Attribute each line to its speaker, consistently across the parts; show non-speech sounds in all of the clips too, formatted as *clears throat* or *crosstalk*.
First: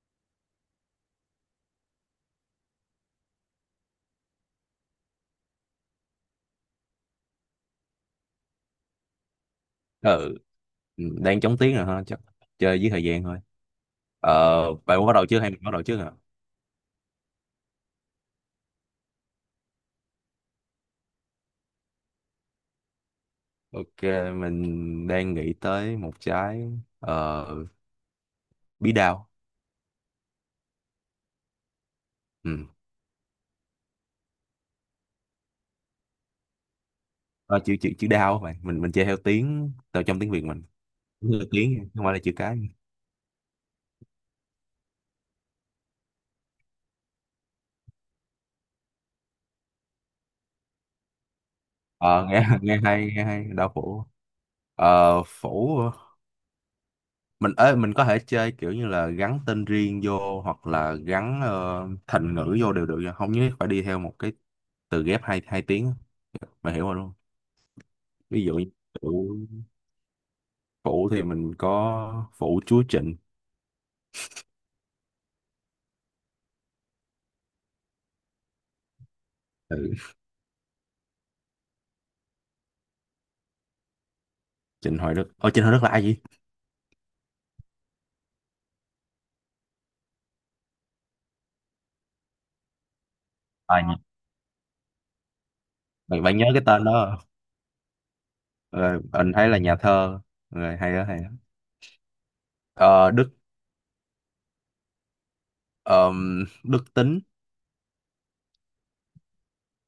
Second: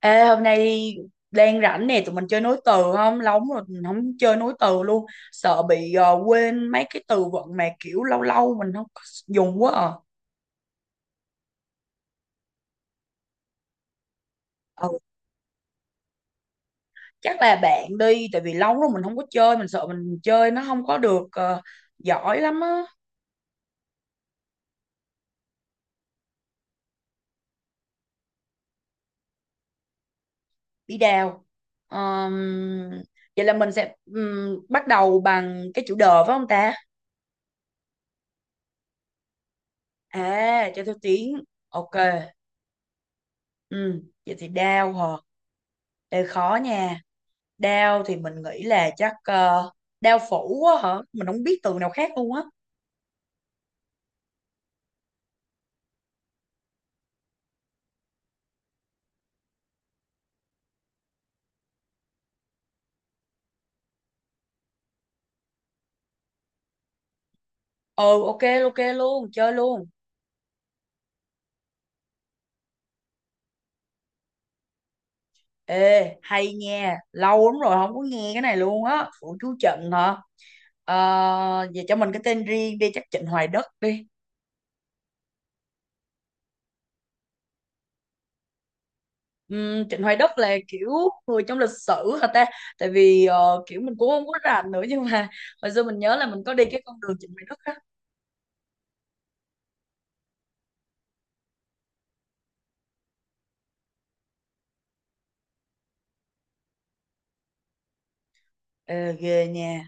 Speaker 1: Ê, hôm nay đang rảnh nè, tụi mình chơi nối từ không? Lâu lắm rồi mình không chơi nối từ luôn. Sợ bị quên mấy cái từ vựng mà kiểu lâu lâu mình không có dùng quá à.
Speaker 2: Ừ, ừ, đang chống tiếng rồi ha, chắc chơi với thời gian thôi.
Speaker 1: Ừ,
Speaker 2: Bạn muốn bắt đầu trước hay mình bắt đầu trước hả?
Speaker 1: chắc là bạn đi, tại vì lâu rồi mình không có chơi, mình sợ mình chơi nó không có được giỏi lắm á.
Speaker 2: Ok, mình đang nghĩ tới một trái, ờ bí đao.
Speaker 1: Bí đào.
Speaker 2: Ừ,
Speaker 1: Ờm, vậy là mình sẽ bắt đầu bằng cái chữ đờ phải không ta?
Speaker 2: ờ, chữ chữ chữ đao á bạn, mình chơi theo tiếng, theo trong tiếng Việt mình.
Speaker 1: À, cho theo
Speaker 2: Đúng
Speaker 1: tiếng.
Speaker 2: là tiếng chứ
Speaker 1: Ok.
Speaker 2: không phải là chữ cái.
Speaker 1: Ừ, vậy thì đào hả? Đây khó nha. Đao thì mình nghĩ là chắc đao phủ á hả? Mình không biết từ nào khác
Speaker 2: Ờ
Speaker 1: luôn
Speaker 2: Nghe
Speaker 1: á.
Speaker 2: *laughs* nghe hay, nghe hay đao phủ. Phủ hả? Mình ơi, mình có thể chơi kiểu như là gắn tên riêng vô hoặc là gắn thành ngữ vô đều được, không nhất thiết phải đi theo một cái từ ghép hai hai tiếng. Bà hiểu rồi đúng?
Speaker 1: Ừ, ok.
Speaker 2: Ví dụ như
Speaker 1: Ok luôn,
Speaker 2: phụ,
Speaker 1: chơi luôn.
Speaker 2: phụ thì mình có phụ chúa Trịnh.
Speaker 1: Ê, hay nha, lâu lắm rồi không có nghe cái này luôn á. Phủ chú Trịnh
Speaker 2: Ừ.
Speaker 1: hả? Ờ, vậy cho mình cái tên riêng đi, chắc Trịnh Hoài Đất đi.
Speaker 2: Trịnh Hoài Đức. Ở, Trịnh Hoài Đức là ai vậy?
Speaker 1: Trịnh Hoài Đất là kiểu người trong lịch sử hả ta? Tại vì kiểu
Speaker 2: À,
Speaker 1: mình
Speaker 2: nhỉ.
Speaker 1: cũng không có rành nữa nhưng mà hồi xưa mình nhớ
Speaker 2: bạn,
Speaker 1: là
Speaker 2: bạn
Speaker 1: mình
Speaker 2: nhớ
Speaker 1: có
Speaker 2: cái
Speaker 1: đi cái
Speaker 2: tên
Speaker 1: con đường
Speaker 2: đó không?
Speaker 1: Trịnh Hoài Đất á.
Speaker 2: Ờ, mình thấy là nhà thơ. Rồi, hay đó, hay đó. Ờ, Đức, Đức Tính.
Speaker 1: Ờ, ghê nha.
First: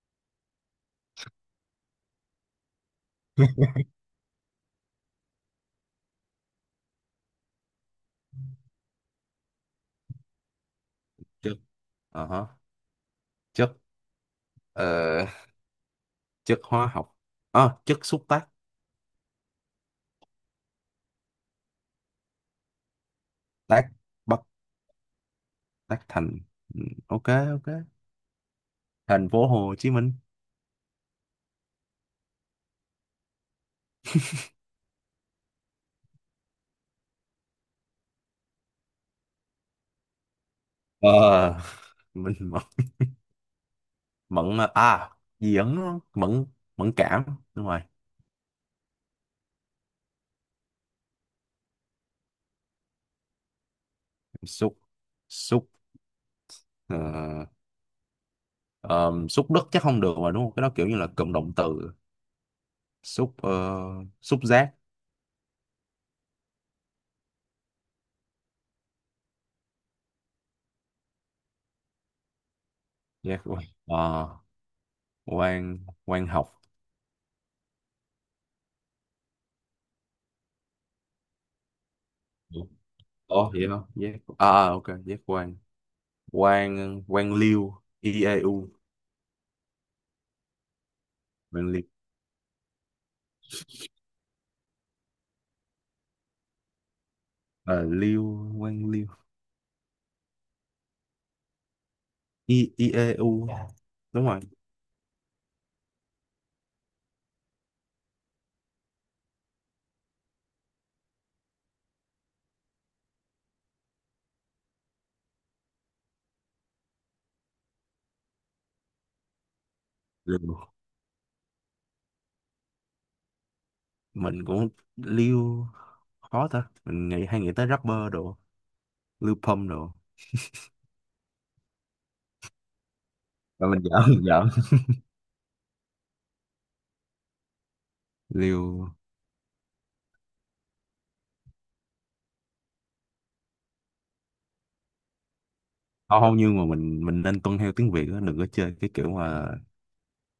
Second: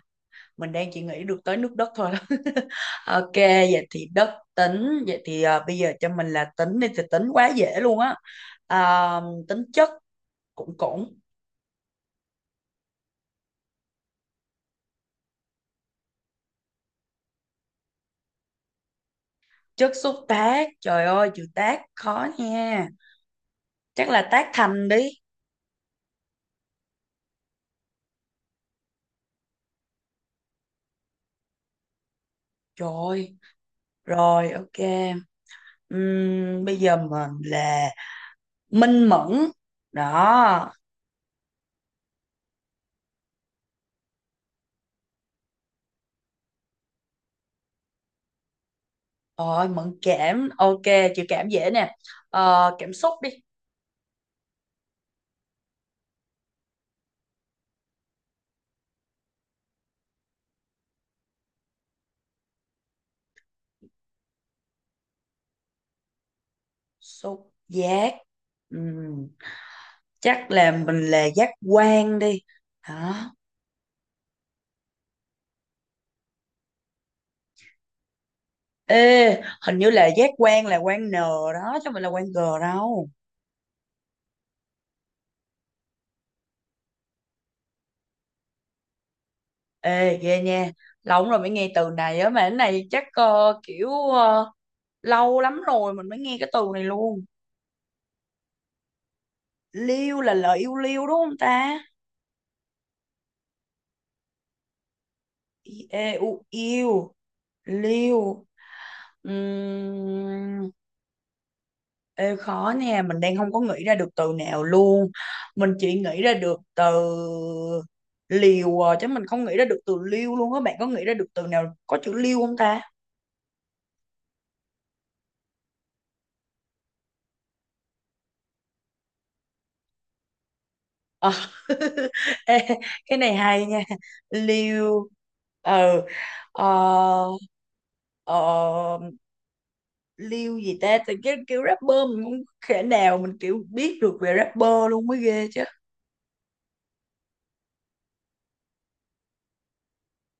Speaker 1: Mình đang chỉ nghĩ được tới nước đất thôi. *laughs* Ok, vậy thì đất tính. Vậy thì à, bây giờ cho mình là tính đi thì tính quá dễ luôn á. À, tính chất. Cũng cũng
Speaker 2: Chất. Ờ hả. Chất ờ, chất hóa học. Ờ, chất xúc tác.
Speaker 1: chất xúc tác. Trời ơi chữ tác khó nha.
Speaker 2: Tác.
Speaker 1: Chắc là
Speaker 2: Bắc.
Speaker 1: tác thành đi.
Speaker 2: Tác Thành. Ừ. Ok, ok. Thành phố Hồ Chí Minh.
Speaker 1: Trời ơi, rồi ok. Bây giờ mình là minh mẫn đó.
Speaker 2: Ờ, *laughs* mình mẫn, à, gì ẩn đúng không? Mẫn mẫn cảm, đúng rồi.
Speaker 1: Rồi mẫn cảm, ok. Chữ cảm dễ nè. Ờ, cảm xúc đi.
Speaker 2: Xúc xúc, ờ, xúc đất chắc không được mà đúng không, cái đó kiểu như là cụm động từ. Xúc ờ, xúc giác.
Speaker 1: Xúc giác. Ừm, chắc là mình là giác quan đi, hả?
Speaker 2: Giác quan. Ờ, quan quan học.
Speaker 1: Ê, hình như là giác quan là quan n đó chứ mình là quan g đâu.
Speaker 2: Ồ, vậy hả? Giác, à à, ok, giác quan, quan liêu, i e u,
Speaker 1: Ê ghê nha, lâu lắm rồi mới
Speaker 2: quan
Speaker 1: nghe
Speaker 2: liêu.
Speaker 1: từ này á mà cái này chắc lâu lắm rồi mình mới nghe cái từ này luôn.
Speaker 2: À, liêu, quan liêu,
Speaker 1: Liêu là lời yêu liêu đúng không ta?
Speaker 2: i i e u, đúng rồi.
Speaker 1: I- e u yêu liêu. Ừm, Ê, khó nè, mình đang không có nghĩ ra được từ nào luôn. Mình chỉ nghĩ ra được từ liều à, chứ mình không nghĩ ra được từ liêu luôn
Speaker 2: Liêu.
Speaker 1: á. Bạn có nghĩ ra được từ nào có chữ liêu không ta?
Speaker 2: Mình cũng liêu, khó ta, mình nghĩ, hay nghĩ tới rapper đồ, liêu pump đồ.
Speaker 1: Ờ. *laughs* Ê, cái này hay
Speaker 2: Và
Speaker 1: nha.
Speaker 2: mình giỡn, mình giỡn.
Speaker 1: Liêu. Ừ. Ờ,
Speaker 2: Liêu,
Speaker 1: ờ, liêu gì ta? Từ cái kiểu rapper mình không thể nào mình kiểu biết được về rapper luôn mới ghê chứ.
Speaker 2: không không, nhưng mà mình nên tuân theo tiếng Việt á, đừng có chơi cái kiểu mà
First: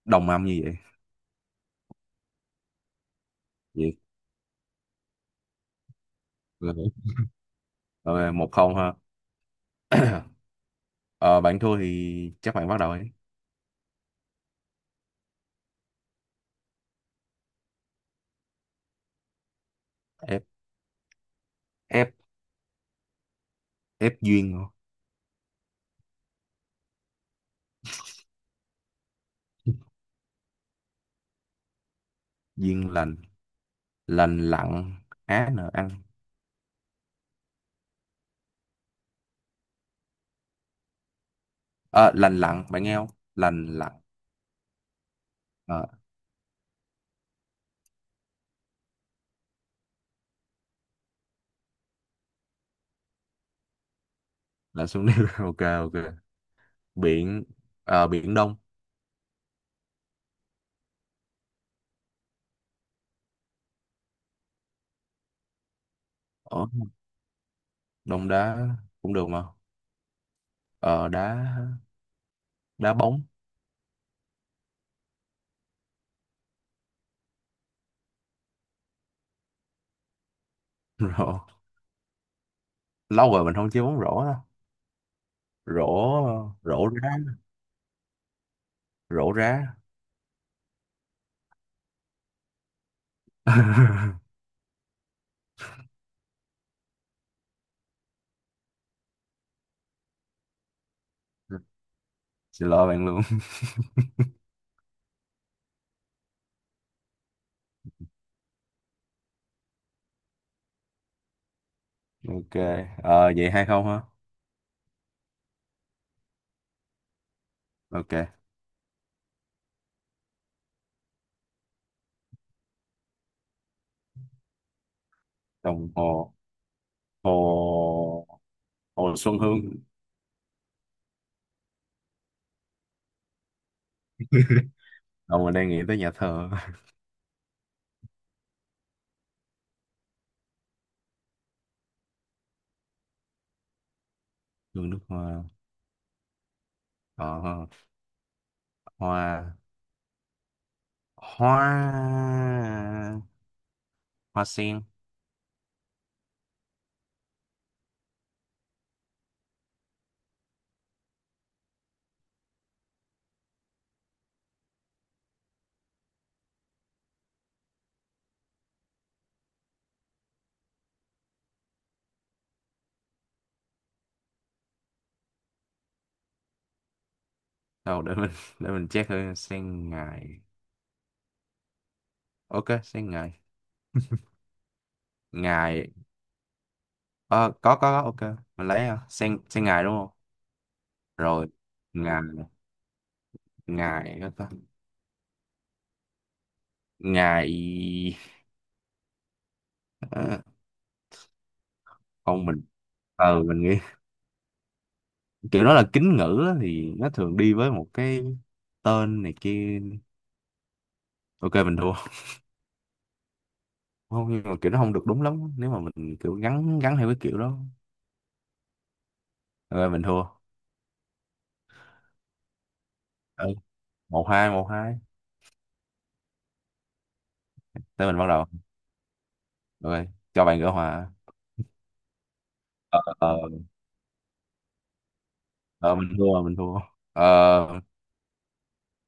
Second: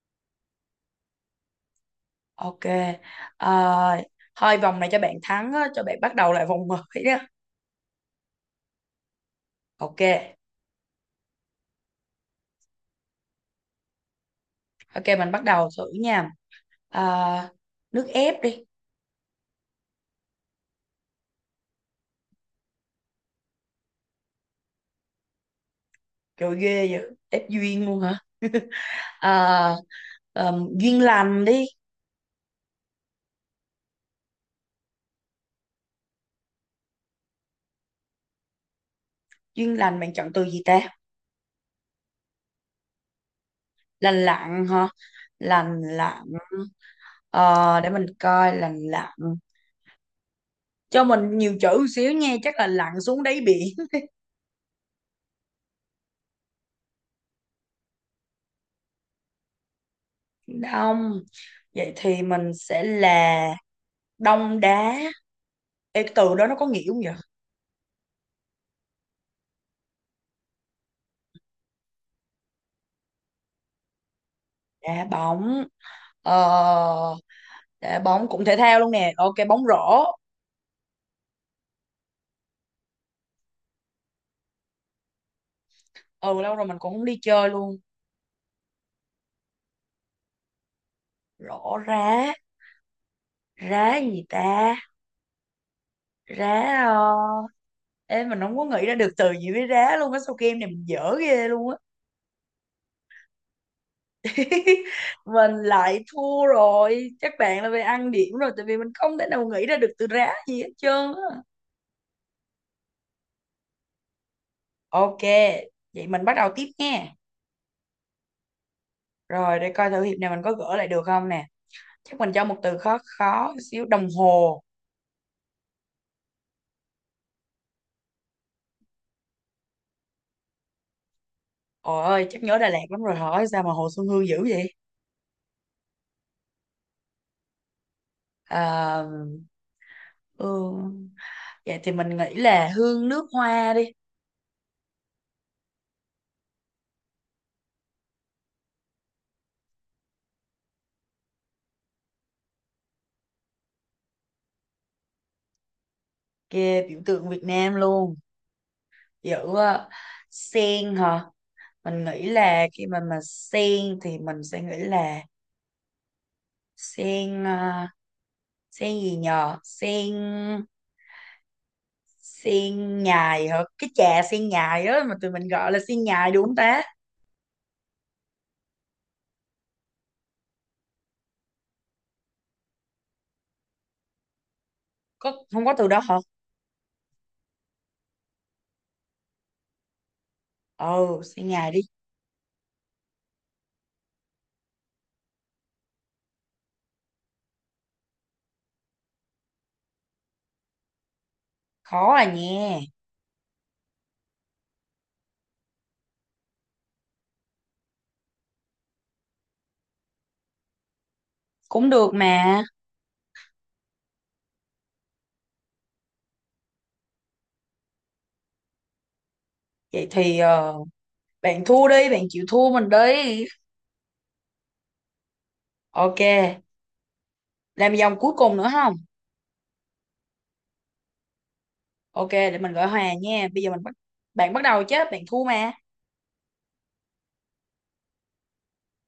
Speaker 2: đồng âm như vậy.
Speaker 1: Ok.
Speaker 2: Vậy
Speaker 1: Ờ, thôi vòng này cho bạn thắng á, cho bạn bắt đầu lại vòng
Speaker 2: là-
Speaker 1: mới.
Speaker 2: rồi, 1-0 ha.
Speaker 1: Ok,
Speaker 2: *clears throat* Ờ, bạn thua thì chắc bạn bắt đầu ấy.
Speaker 1: ok mình bắt đầu thử nha. À, nước ép đi.
Speaker 2: F f f duyên hả?
Speaker 1: Trời ghê vậy, ép duyên luôn hả? *laughs* À, duyên lành đi.
Speaker 2: Duyên lành, lành lặn á, nở ăn.
Speaker 1: Duyên lành bạn chọn từ gì ta?
Speaker 2: Ờ, lành lặn bạn nghe không? Lành lặn.
Speaker 1: Lành lặn hả? Lành
Speaker 2: Ờ,
Speaker 1: lặn. Ờ, để mình coi lành lặn. Cho mình nhiều chữ xíu nha, chắc là lặn xuống đáy biển.
Speaker 2: là xuống nước. *laughs* Ok, ok, biển, biển đông.
Speaker 1: *laughs* Đông. Vậy thì mình sẽ là đông đá. Ê, từ đó nó có
Speaker 2: Ủa,
Speaker 1: nghĩa không vậy?
Speaker 2: đông đá cũng được mà. Ờ, đá, đá bóng.
Speaker 1: Đá bóng. Ờ, dạ, bóng cũng thể thao luôn nè, ok bóng rổ.
Speaker 2: *laughs* Rồi, lâu rồi mình không chơi bóng rổ á.
Speaker 1: Ừ lâu
Speaker 2: Rổ,
Speaker 1: rồi mình
Speaker 2: rổ
Speaker 1: cũng không
Speaker 2: đá,
Speaker 1: đi chơi luôn.
Speaker 2: rổ rá.
Speaker 1: Rổ rá. Rá
Speaker 2: *laughs*
Speaker 1: gì ta? Rá ờ... Ê, mình không có nghĩ ra được từ gì với rá luôn á, sao game này mình dở ghê luôn á.
Speaker 2: Xin lỗi bạn luôn.
Speaker 1: *laughs* Mình lại thua rồi, chắc bạn là về ăn điểm rồi tại vì mình không thể nào nghĩ ra được từ rá gì hết trơn á.
Speaker 2: *laughs* Ok. Ờ, vậy 2-0 hả?
Speaker 1: Ok vậy mình bắt đầu tiếp nha.
Speaker 2: Ok.
Speaker 1: Rồi để coi thử hiệp này mình có gỡ lại được không nè. Chắc mình cho một từ khó khó xíu, đồng hồ.
Speaker 2: Đồng hồ. Hồ, hồ Xuân Hương.
Speaker 1: Ôi ơi, chắc nhớ Đà Lạt lắm rồi hỏi sao mà Hồ Xuân Hương dữ vậy?
Speaker 2: *laughs* Đồng, mình đang nghĩ tới nhà thờ.
Speaker 1: À, Hương... dạ thì mình nghĩ là hương nước hoa đi.
Speaker 2: Hương nước hoa. Ờ, hoa, hoa, hoa sen.
Speaker 1: Kia biểu tượng Việt Nam luôn. Giữ sen hả? Mình nghĩ là khi mà sen thì mình sẽ nghĩ là sen ờ, sen gì nhờ? Sen sen nhài hả? Cái trà sen nhài á mà tụi mình gọi là sen nhài đúng không ta?
Speaker 2: Đâu, để mình check thôi. Sen ngài. Ok, sen ngài.
Speaker 1: Có không có từ
Speaker 2: Ngài.
Speaker 1: đó hả?
Speaker 2: Ờ, có, ok, mình lấy hả? Sen, sen ngài đúng không?
Speaker 1: Ừ,
Speaker 2: Rồi,
Speaker 1: sen nhài đi.
Speaker 2: ngài, ngài có ta. Ngài, ờ,
Speaker 1: Khó à
Speaker 2: không, mình
Speaker 1: nha.
Speaker 2: ờ mình nghĩ kiểu đó là kính ngữ á, thì nó thường đi với một cái tên này kia. Ok, mình
Speaker 1: Cũng
Speaker 2: thua.
Speaker 1: được
Speaker 2: *laughs*
Speaker 1: mà.
Speaker 2: Không, nhưng mà kiểu nó không được đúng lắm nếu mà mình kiểu gắn gắn theo cái kiểu đó. Ok, mình
Speaker 1: Vậy
Speaker 2: thua.
Speaker 1: thì bạn thua đi, bạn chịu thua mình đi.
Speaker 2: Ừ. 1-2, 1-2.
Speaker 1: Ok, làm
Speaker 2: Tới
Speaker 1: vòng
Speaker 2: mình bắt
Speaker 1: cuối
Speaker 2: đầu.
Speaker 1: cùng nữa không?
Speaker 2: Ok, cho bạn gỡ hòa.
Speaker 1: Ok, để mình gọi
Speaker 2: ờ,
Speaker 1: hòa
Speaker 2: ờ,
Speaker 1: nha. Bây giờ mình bắt bạn bắt đầu chứ, bạn thua mà.
Speaker 2: ờ, mình thua, mình thua. Ờ,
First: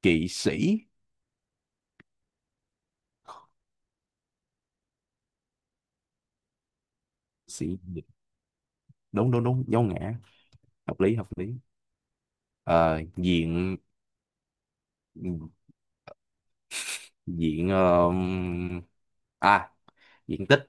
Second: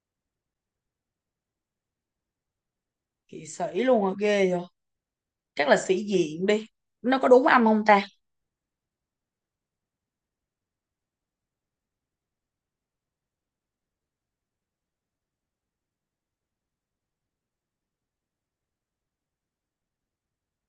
Speaker 2: kỵ sĩ.
Speaker 1: Kỵ sĩ luôn à, ghê rồi. Chắc là sĩ diện đi. Nó có đúng âm
Speaker 2: Sĩ,
Speaker 1: không ta?
Speaker 2: đúng đúng đúng, dấu ngã, hợp lý, hợp lý. Ờ, Diện, diện ờ, à, diện tích,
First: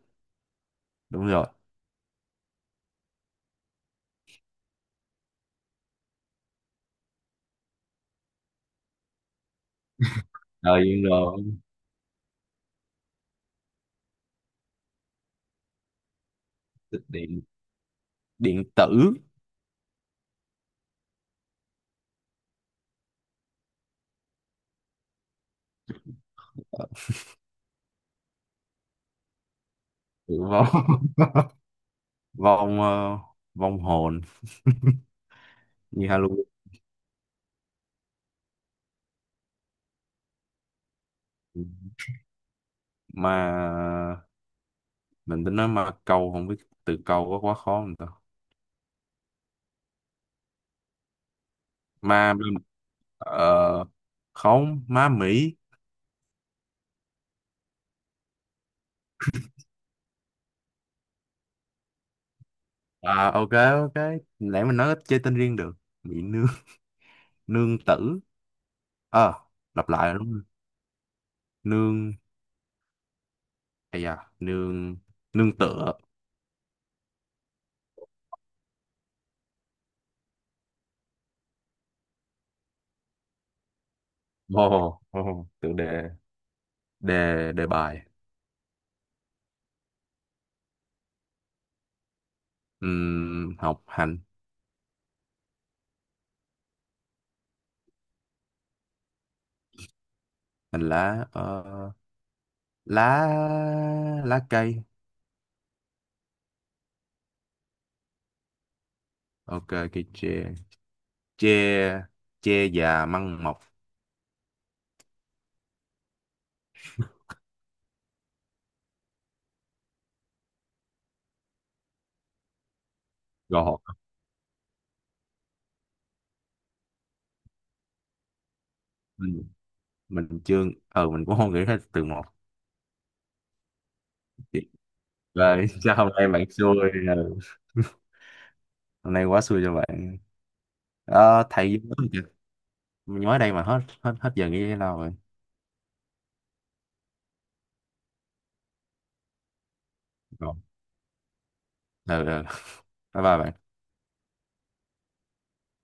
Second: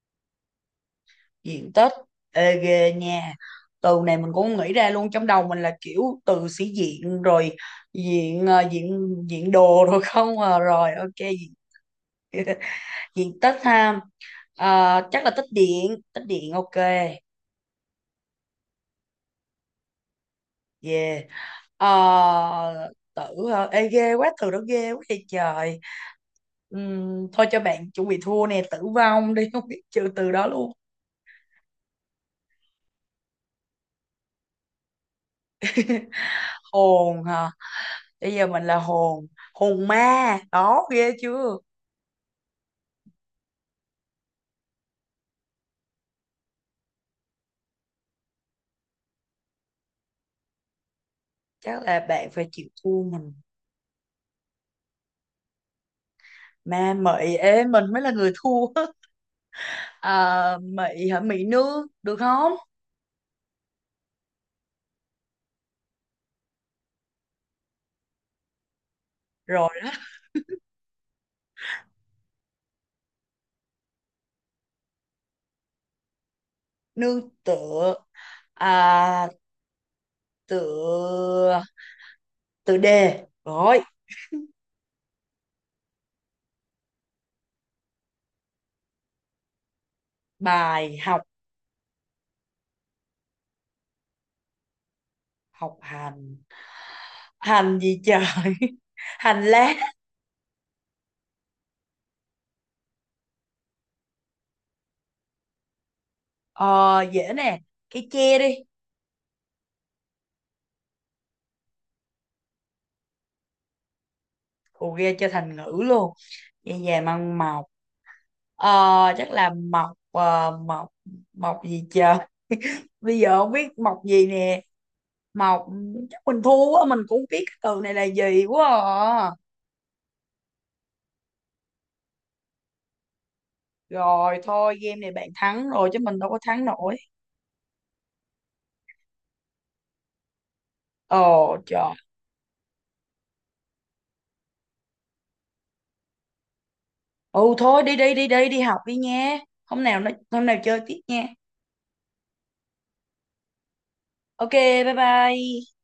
Speaker 2: đúng rồi.
Speaker 1: Diện tích. Ê ghê nha. Từ này mình cũng nghĩ ra luôn trong đầu mình là kiểu từ sĩ diện rồi diện diện diện đồ *laughs* rồi không à.
Speaker 2: Ờ,
Speaker 1: Rồi
Speaker 2: Diện
Speaker 1: ok
Speaker 2: rồi,
Speaker 1: diện, *laughs* diện tích ha. Ờ, chắc là tích điện ok.
Speaker 2: tích điện, điện tử.
Speaker 1: Yeah. Ờ, tự hả? Ê, ghê quá, từ đó ghê quá vậy trời.
Speaker 2: Ờ,
Speaker 1: Thôi cho bạn chuẩn bị thua nè, tử vong đi *laughs* không biết trừ từ đó luôn.
Speaker 2: vòng *laughs* vòng ờ, vòng hồn, như Halloween
Speaker 1: Hồn hả, bây giờ mình là hồn. Hồn ma đó ghê chưa.
Speaker 2: mà. Mình tính nói ma câu, không biết từ câu có quá khó không ta.
Speaker 1: Chắc là bạn
Speaker 2: Ma ma-
Speaker 1: phải chịu thua mình.
Speaker 2: ờ, Không, ma Mỹ.
Speaker 1: Ma mị, ê mình mới là người thua. *laughs* À, mị hả, mị nương được không?
Speaker 2: À, ok, ok, lẽ mình nói ít chơi tên riêng được. Mỹ nương, nương tử. Ờ,
Speaker 1: Rồi
Speaker 2: lặp
Speaker 1: đó.
Speaker 2: lại rồi đúng không? Nương, ây da, nương, nương tựa.
Speaker 1: Nương tựa. À, tựa tựa đề rồi.
Speaker 2: Ồ, oh, tựa đề. Đề, đề bài.
Speaker 1: Bài học.
Speaker 2: Học hành.
Speaker 1: Học hành. Hành gì trời, *laughs* hành lá.
Speaker 2: Hành lá. Ờ, lá, lá cây.
Speaker 1: Ờ dễ nè, cái tre đi.
Speaker 2: Ok, cây tre. Tre, tre già măng mọc.
Speaker 1: Ồ ghê cho thành ngữ luôn, về về măng mọc. Ờ chắc là mọc mọc gì trời. *laughs* Bây giờ không biết
Speaker 2: Gọt.
Speaker 1: mọc gì nè. Mọc, chắc mình thua quá, mình cũng không biết cái từ này là gì quá à.
Speaker 2: Mình mình chưa, mình cũng không nghĩ hết từ một.
Speaker 1: Rồi thôi game này bạn
Speaker 2: Rồi.
Speaker 1: thắng
Speaker 2: *laughs*
Speaker 1: rồi
Speaker 2: Sao
Speaker 1: chứ
Speaker 2: hôm
Speaker 1: mình
Speaker 2: nay
Speaker 1: đâu có
Speaker 2: bạn
Speaker 1: thắng
Speaker 2: xui?
Speaker 1: nổi.
Speaker 2: Ừ. *laughs* Hôm nay quá xui cho bạn. Ờ,
Speaker 1: Ồ
Speaker 2: thầy
Speaker 1: trời.
Speaker 2: nói đây mà, hết hết hết giờ nghĩ thế nào rồi.
Speaker 1: Ừ thôi đi đi đi đi đi học đi nha. Hôm
Speaker 2: Rồi.
Speaker 1: nào chơi tiếp nha.
Speaker 2: Ừ, ừ. Bye bye bạn.
Speaker 1: Ok, bye bye.